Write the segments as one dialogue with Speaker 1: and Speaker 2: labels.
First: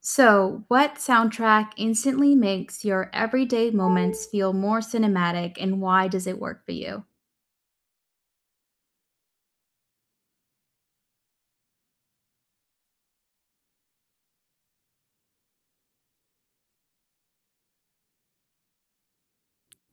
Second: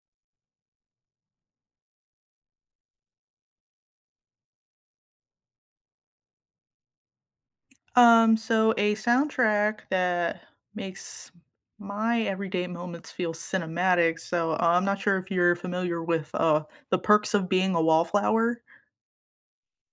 Speaker 1: So, what soundtrack instantly makes your everyday moments feel more cinematic and why does it work for you?
Speaker 2: So, a soundtrack that makes my everyday moments feel cinematic. So I'm not sure if you're familiar with The Perks of Being a Wallflower.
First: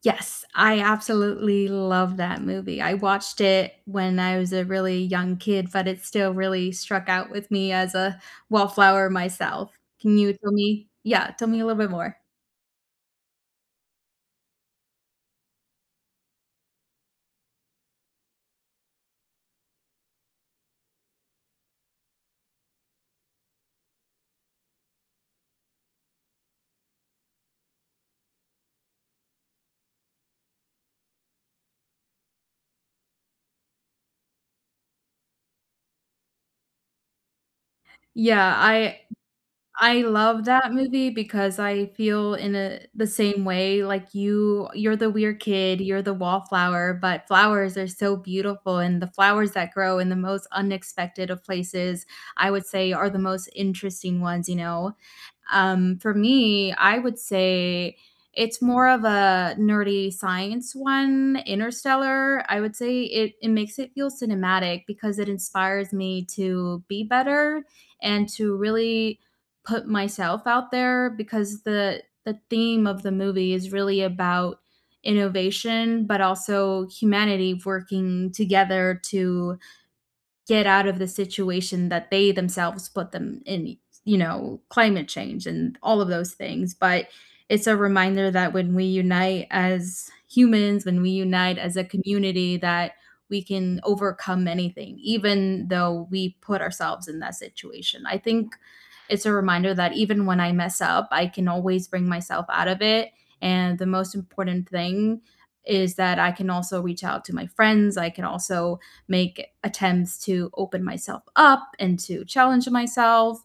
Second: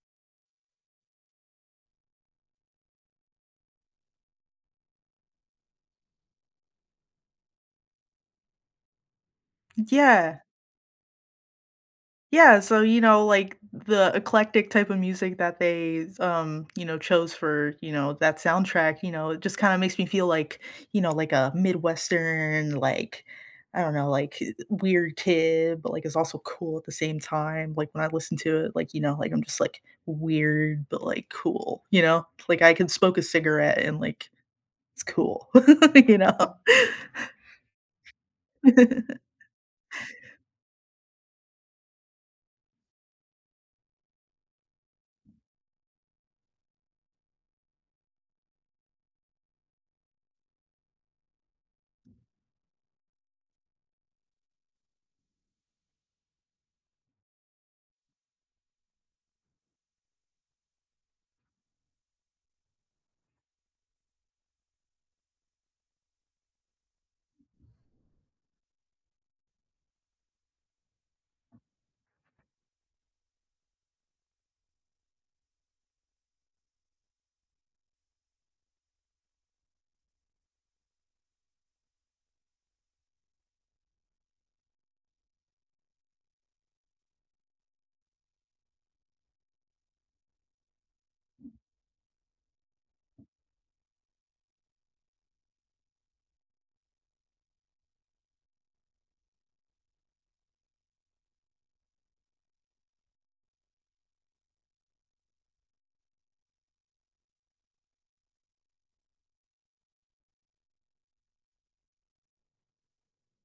Speaker 1: Yes, I absolutely love that movie. I watched it when I was a really young kid, but it still really struck out with me as a wallflower myself. Can you
Speaker 2: Yeah,
Speaker 1: tell me? Yeah, tell me a little bit more.
Speaker 2: yeah, so, you know, like, the eclectic type of music that they, you know, chose for, you know, that soundtrack, you know, it just kinda makes me feel like, you know, like a Midwestern, like, I don't know, like, weird kid, but, like, it's also cool at the same time, like, when I listen to it, like, you know, like, I'm just, like, weird, but, like, cool, you know? Like, I can smoke a cigarette and, like, it's cool, you know?
Speaker 1: Yeah, I I love that movie because I feel in a the same way, like you're the weird kid, you're the wallflower, but flowers are so beautiful, and the flowers that grow in the most unexpected of places, I would say, are the most interesting ones, you know? For me, I would say it's more of a nerdy science one, Interstellar. I would say it makes it feel cinematic because it inspires me to be better and to really put myself out there because the theme of the movie is really about innovation but also humanity working together to get out of the situation that they themselves put them in, you know, climate change and all of those things. But it's a reminder that when we unite as humans, when we unite as a community, that we can overcome anything, even though we put ourselves in that situation. I think it's a reminder that even when I mess up, I can always bring myself out of it. And the most important thing is that I can also reach out to my friends. I can also make attempts to open myself up and to challenge myself.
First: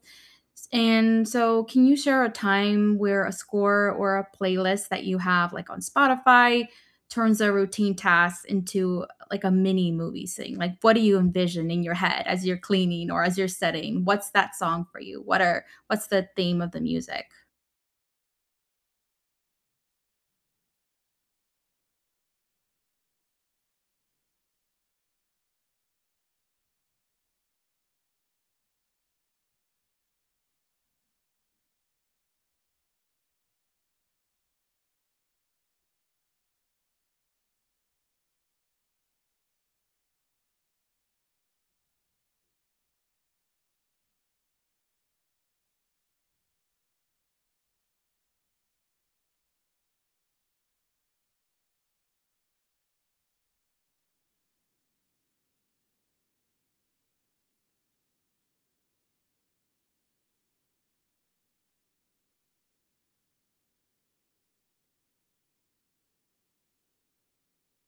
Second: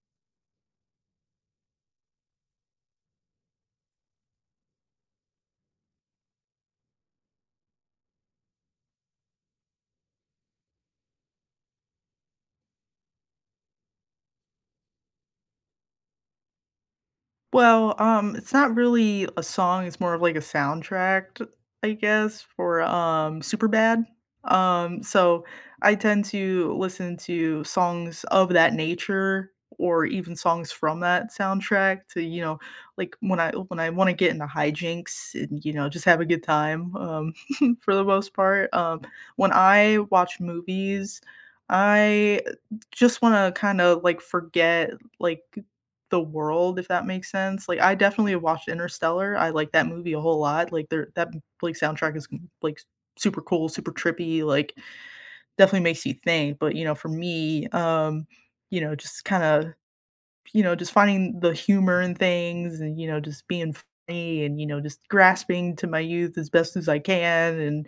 Speaker 1: And so, can you share a time where a score or a playlist that you have, like on Spotify, turns a routine task into like a mini movie scene? Like, what do you envision in your head as you're cleaning or as you're setting? What's that song for you? What's the theme of the music?
Speaker 2: Well, it's not really a song, it's more of like a soundtrack, I guess, for, Superbad. So I tend to listen to songs of that nature or even songs from that soundtrack to, you know, like when I wanna get into hijinks and, you know, just have a good time, for the most part. When I watch movies, I just wanna kinda, like, forget, like the world, if that makes sense. Like, I definitely have watched Interstellar. I like that movie a whole lot. Like, there that like soundtrack is like super cool, super trippy. Like, definitely makes you think. But you know, for me, you know, just kind of you know, just finding the humor in things, and you know, just being funny, and you know, just grasping to my youth as best as I can, and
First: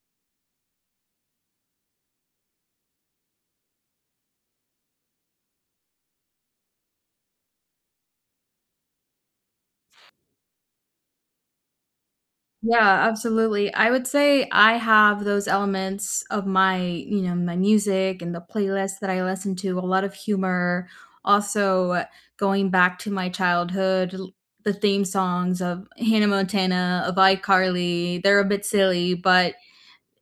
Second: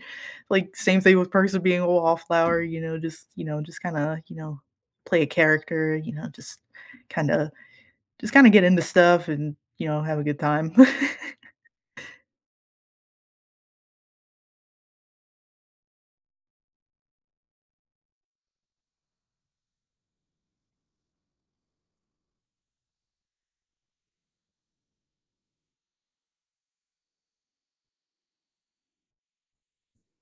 Speaker 2: like same thing with Perks of Being a Wallflower. You know, just kind of you know, play a character. You know, just kind of just kinda get into stuff and, you know, have a good time.
Speaker 1: Yeah, absolutely. I would say I have those elements of my, you know, my music and the playlist that I listen to, a lot of humor. Also, going back to my childhood, the theme songs of Hannah Montana, of iCarly, they're a bit silly, but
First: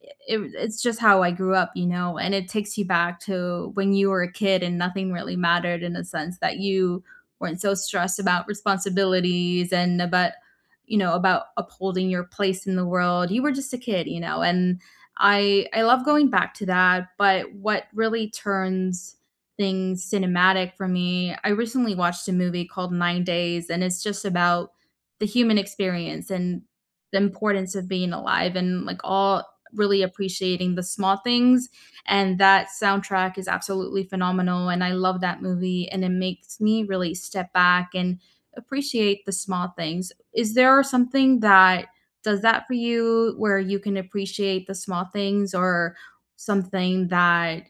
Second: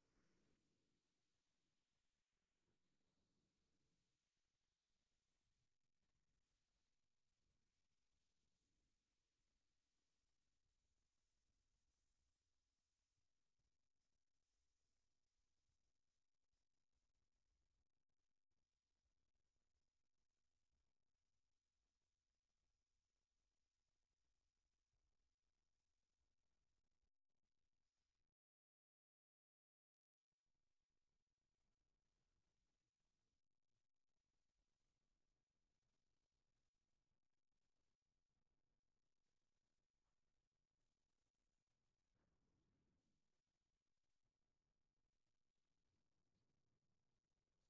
Speaker 1: it's just how I grew up, you know, and it takes you back to when you were a kid and nothing really mattered in a sense that you weren't so stressed about responsibilities and about you know about upholding your place in the world. You were just a kid, you know, and I love going back to that, but what really turns things cinematic for me, I recently watched a movie called 9 Days and it's just about the human experience and the importance of being alive and like all really appreciating the small things. And that soundtrack is absolutely phenomenal. And I love that movie. And it makes me really step back and appreciate the small things. Is there something that does that for you where you can appreciate the small things or something that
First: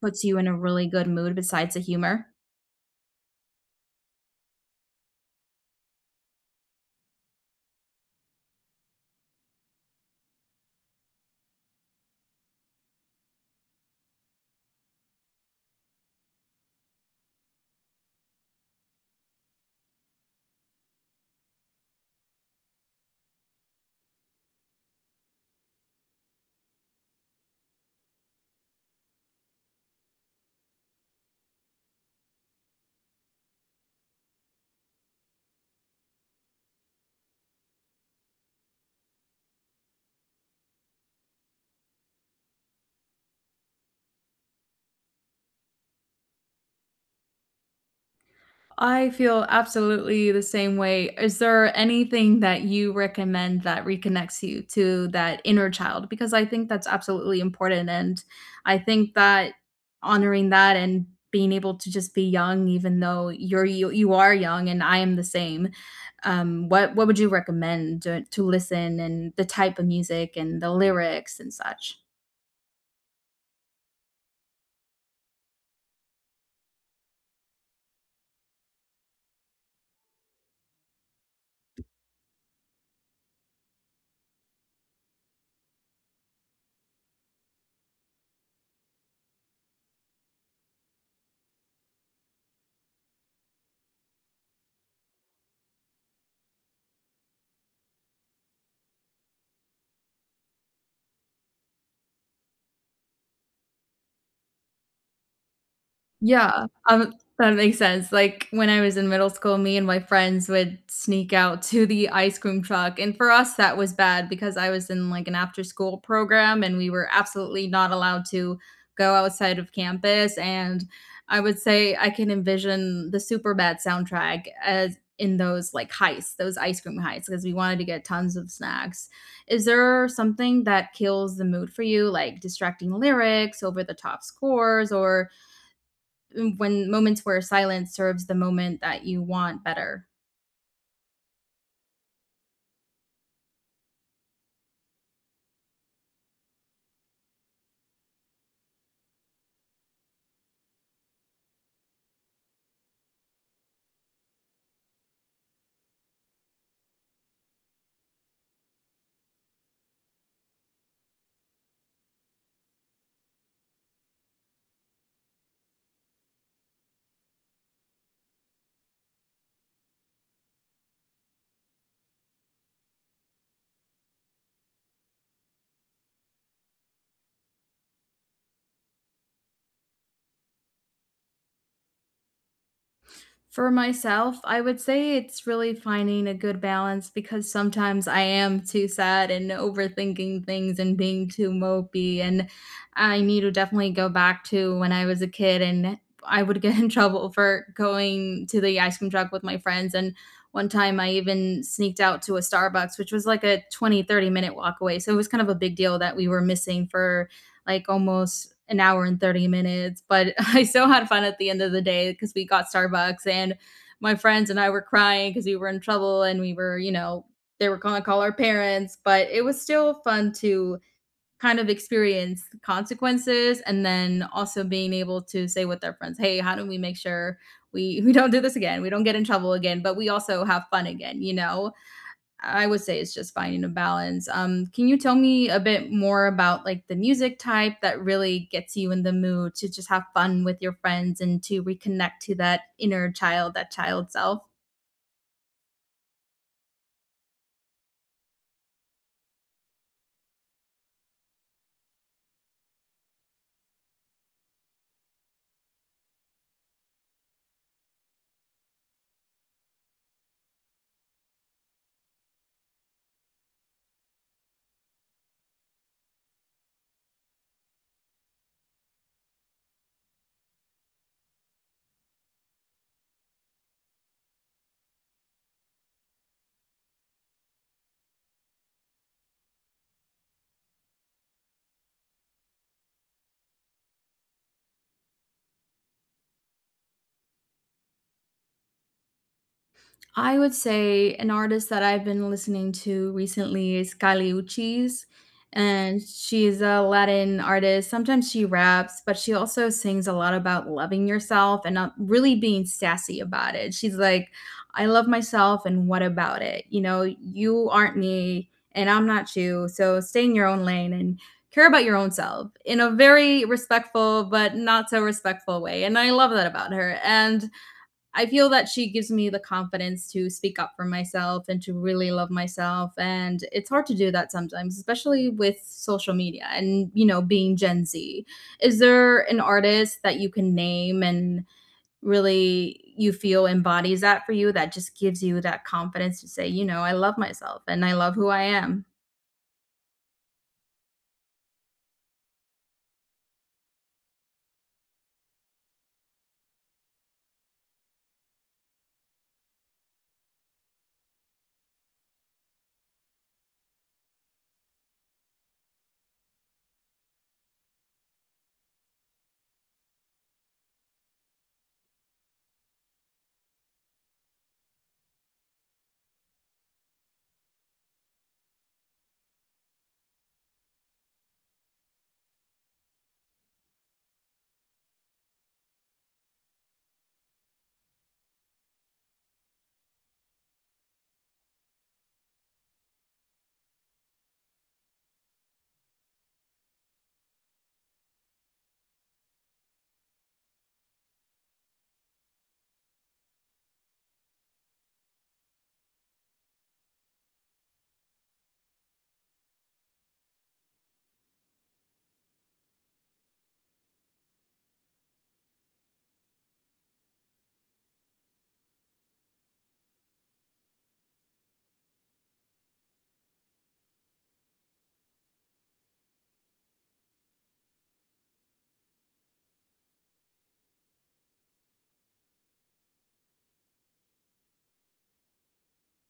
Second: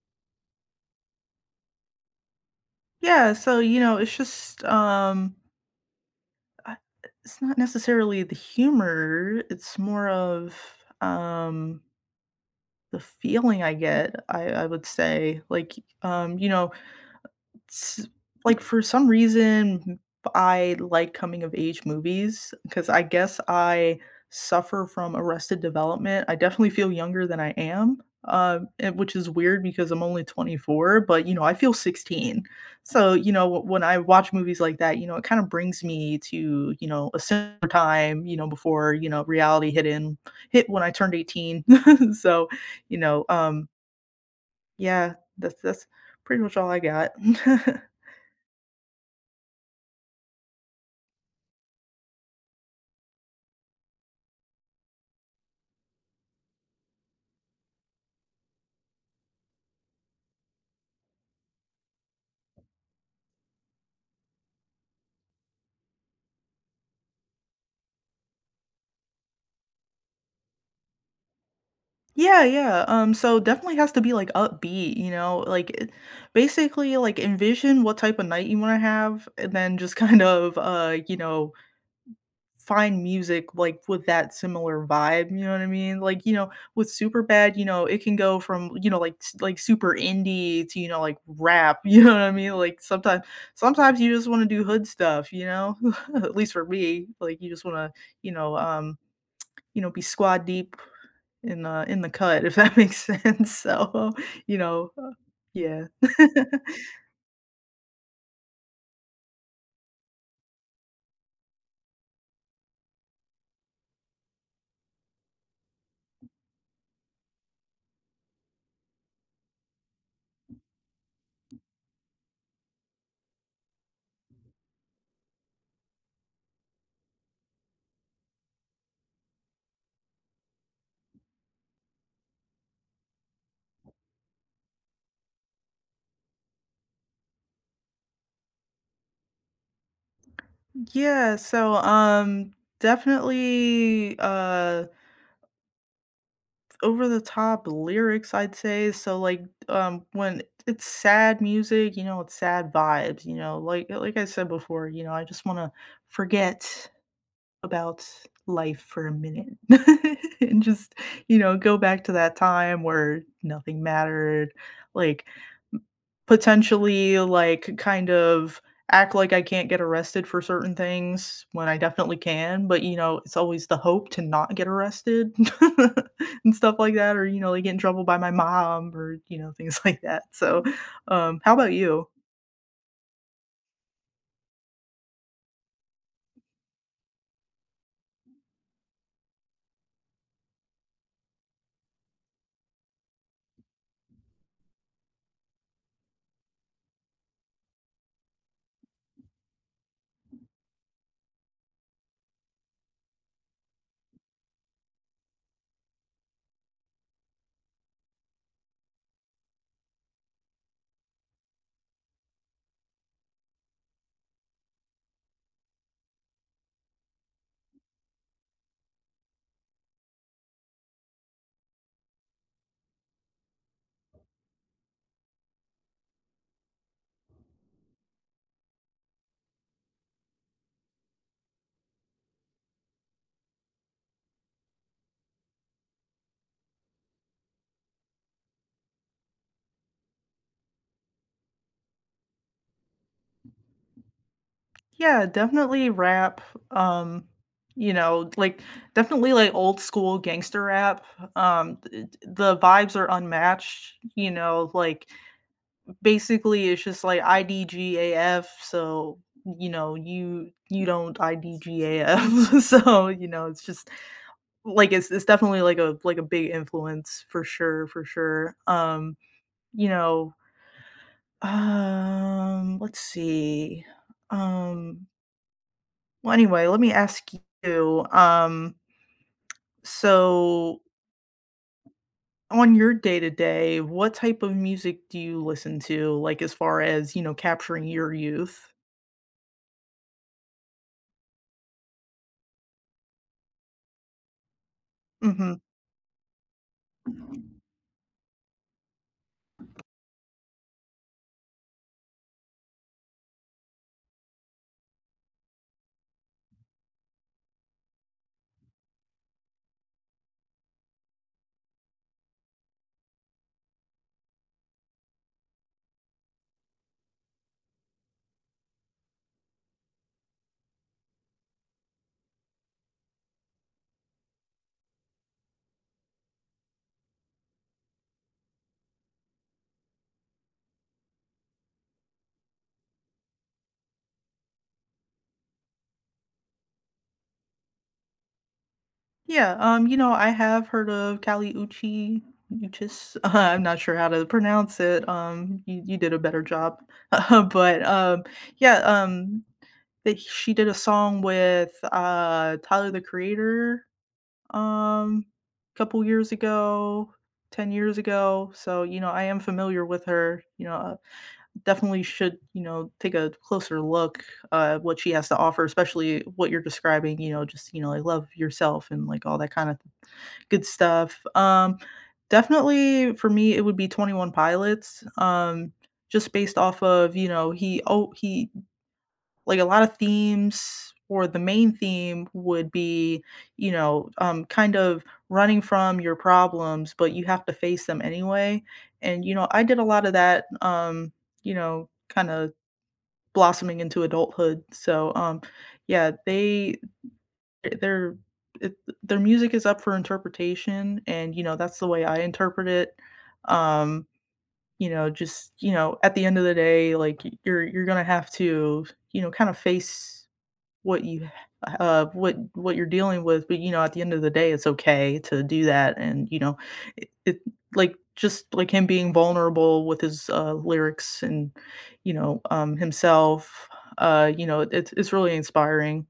Speaker 1: puts you in a really good mood besides the humor?
Speaker 2: Yeah, so, you know, it's just, I it's not necessarily the humor, it's more of, um, the feeling I get, I would say, like, you know s- like for some reason I like coming of age movies because I guess I suffer from arrested development. I definitely feel younger than I am, which is weird because I'm only 24, but you know, I feel 16. So, you know, when I watch movies like that, you know, it kind of brings me to, you know, a similar time, you know, before, you know, reality hit when I turned 18. So, you know, yeah, that's pretty much all I got.
Speaker 1: I feel absolutely the same way. Is there anything that you recommend that reconnects you to that inner child? Because I think that's absolutely important, and I think that honoring that and being able to just be young, even though you're you, you are young, and I am the same. What would you recommend to listen and the type of music and the lyrics and such?
Speaker 2: Yeah, yeah. So definitely has to be like upbeat, you know, like basically like envision what type of night you want to have and then just kind of you know, find music like with that similar vibe, you know what I mean? Like, you know, with Superbad, you know, it can go from, you know, like super indie to, you know, like rap, you know what I mean? Like sometimes you just want to do hood stuff, you know? At least for me, like you just want to, you know, be squad deep in the cut, if that makes sense, so, you know, yeah.
Speaker 1: Yeah, that makes sense, like, when I was in middle school, me and my friends would sneak out to the ice cream truck, and for us, that was bad because I was in, like, an after-school program, and we were absolutely not allowed to go outside of campus, and I would say I can envision the super bad soundtrack as in those, like, heists, those ice cream heists, because we wanted to get tons of snacks. Is there something that kills the mood for you, like distracting lyrics, over the top scores, or when moments where silence serves the moment that you want better.
Speaker 2: Yeah, so, definitely, over the top lyrics, I'd say, so, like, when it's sad music, you know, it's sad vibes, you know, like I said before, you know, I just wanna forget about life for a minute and just, you know, go back to that time where nothing mattered, like potentially, like, kind of act like I can't get arrested for certain things when I definitely can, but, you know, it's always the hope to not get arrested and stuff like that or, you know, like, get in trouble by my mom or, you know, things like that. So, how about you?
Speaker 1: For myself, I would say it's really finding a good balance because sometimes I am too sad and overthinking things and being too mopey. And I need to definitely go back to when I was a kid and I would get in trouble for going to the ice cream truck with my friends. And one time I even sneaked out to a Starbucks, which was like a 20-30 minute walk away. So it was kind of a big deal that we were missing for like almost an hour and 30 minutes, but I still had fun at the end of the day because we got Starbucks and my friends and I were crying because we were in trouble and we were, you know, they were going to call our parents, but it was still fun to kind of experience the consequences and then also being able to say with our friends, "Hey, how do we make sure we we don't do this again? We don't get in trouble again, but we also have fun again, you know?" I would say it's just finding a balance. Can you tell me a bit more about like the music type that really gets you in the mood to just have fun with your friends and to reconnect to that inner child, that child self?
Speaker 2: Yeah, definitely rap, um, you know, like, definitely, like, old school gangster rap. Th the vibes are unmatched, you know, like basically, it's just like IDGAF, so, you know, you don't IDGAF. So, you know, it's just it's definitely like a big influence for sure, for sure. You know, let's see. Um, well, anyway, let me ask you, so on your day to day, what type of music do you listen to, like, as far as, you know, capturing your youth?
Speaker 1: I would say an artist that I've been listening to recently is Kali Uchis,
Speaker 2: Mhm.
Speaker 1: and she's a Latin artist. Sometimes she raps, but she also sings a lot about loving yourself and not really being sassy about it. She's like, I love myself, and what about it? You know, you aren't me, and I'm not you. So stay in your own lane and care about your own self in a very respectful, but not so respectful way. And I love that about her. And I feel that she gives me the confidence to speak up for myself and to really love myself. And it's hard to do that sometimes, especially with social media and, you know, being Gen Z. Is there an artist that you can name and really you feel embodies that for you that just gives you that confidence to say, you know, I love myself and I love who I am?
Speaker 2: Yeah, you know, I have heard of Kali Uchi Uchis. I'm not sure how to pronounce it. You, you did a better job. But yeah, that she did a song with Tyler the Creator um, a couple years ago, 10 years ago. So, you know, I am familiar with her. You know, definitely should, you know, take a closer look at what she has to offer, especially what you're describing, you know, just, you know, like love yourself and like all that kind of good stuff. Definitely for me, it would be 21 Pilots. Just based off of, you know, he like a lot of themes or the main theme would be, you know, kind of running from your problems, but you have to face them anyway. And you know, I did a lot of that. You know, kind of blossoming into adulthood. So, yeah, they their it their music is up for interpretation, and, you know, that's the way I interpret it. Um, you know, just, you know, at the end of the day, like, y you're gonna have to, you know, kinda face what you what you're dealing with, but, you know, at the end of the day, it's okay to do that, and, you know, it like, just like him being vulnerable with his, lyrics and, you know, himself, you know, it's really inspiring.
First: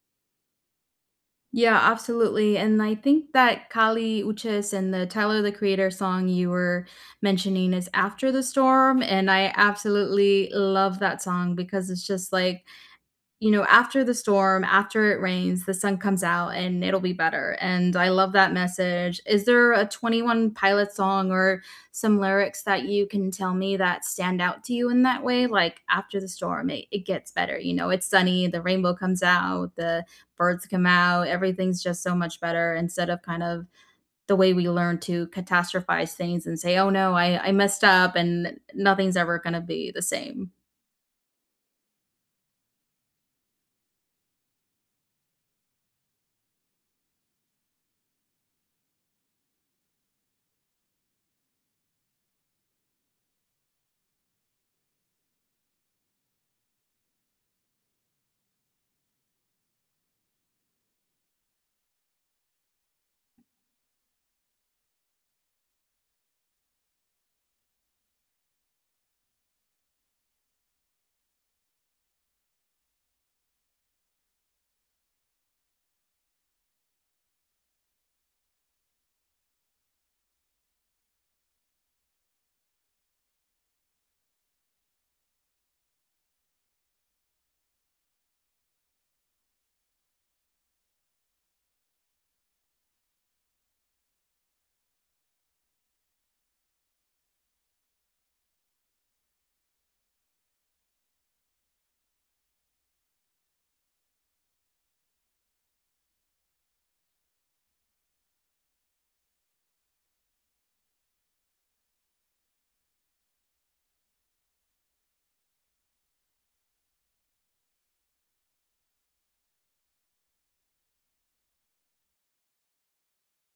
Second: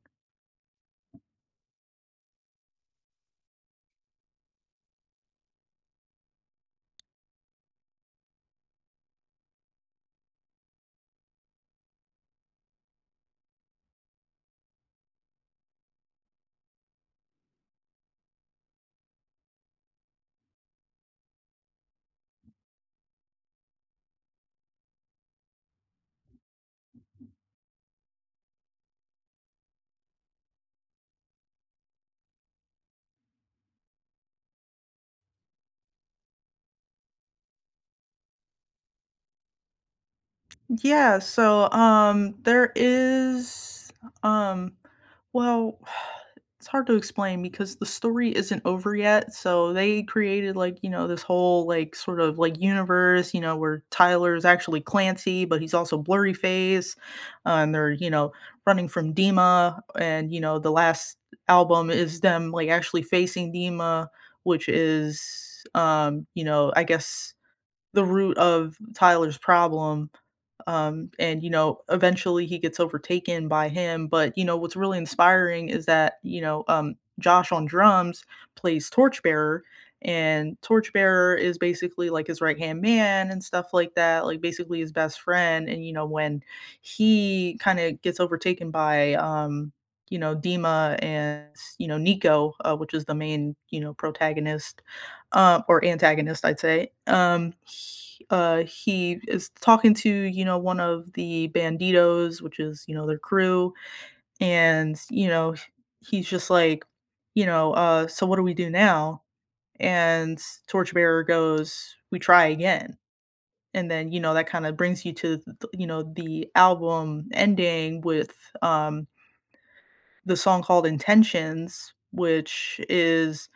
Speaker 1: Yeah, absolutely. And I think that Kali Uchis and the Tyler the Creator song you were mentioning is After the Storm. And I absolutely love that song because it's just like you know, after the storm, after it rains, the sun comes out and it'll be better. And I love that message. Is there a 21 Pilot song or some lyrics that you can tell me that stand out to you in that way? Like, after the storm, it gets better. You know, it's sunny, the rainbow comes out, the birds come out, everything's just so much better instead of kind of the way we learn to catastrophize things and say, oh no, I messed up and nothing's ever going to be the same.
Speaker 2: Yeah, so, um well, it's hard to explain because the story isn't over yet, so they created, like, you know, this whole, like, sort of, like, universe, you know, where Tyler is actually Clancy, but he's also blurry face, and they're, you know, running from Dima, and, you know, the last album is them, like, actually facing Dima, which is, you know, I guess the root of Tyler's problem, and you know eventually he gets overtaken by him, but you know what's really inspiring is that you know, Josh on drums plays Torchbearer, and Torchbearer is basically like his right hand man and stuff like that, like basically his best friend. And you know when he kind of gets overtaken by you know Dima and you know Nico, which is the main you know protagonist, or antagonist, I'd say. He is talking to you know one of the banditos, which is you know their crew, and you know he's just like, you know, so what do we do now? And Torchbearer goes, we try again, and then you know that kind of brings you to you know the album ending with um, the song called Intentions, which is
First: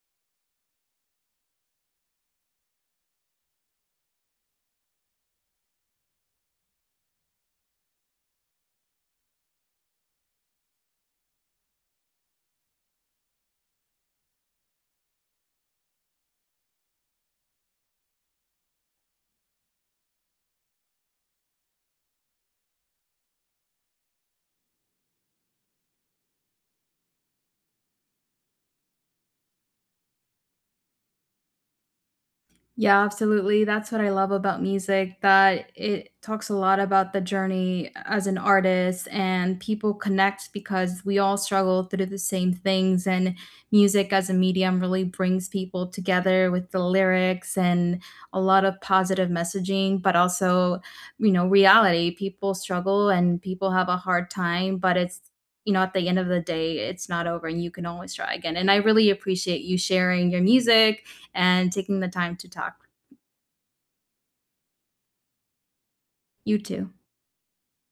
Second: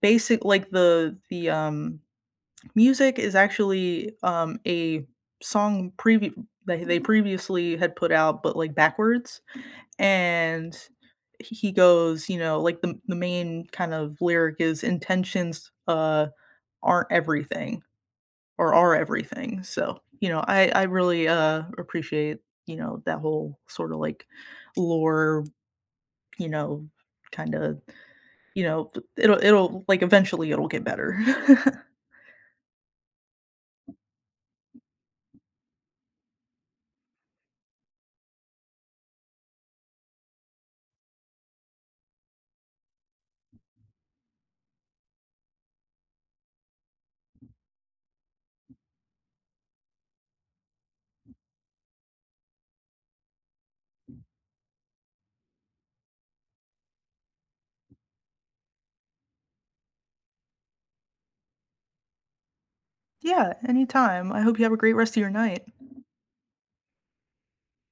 Speaker 2: basic like the music is actually, a song preview they previously had put out, but, like, backwards, and he goes, you know, like, the main kind of lyric is intentions, aren't everything or are everything, so, you know, I really, appreciate, you know, that whole sorta, like, lore, you know, kinda you know, it'll like, eventually, it'll get better.
Speaker 1: Yeah, absolutely. That's what I love about music, that it talks a lot about the journey as an artist, and people connect because we all struggle through the same things. And music as a medium really brings people together with the lyrics and a lot of positive messaging, but also, you know, reality. People struggle and people have a hard time, but it's you know, at the end of the day, it's not over and you can always try again. And I really appreciate you sharing your music and taking the time to talk.
Speaker 2: Yeah, anytime. I hope you have a great rest of your night.
Speaker 1: You too.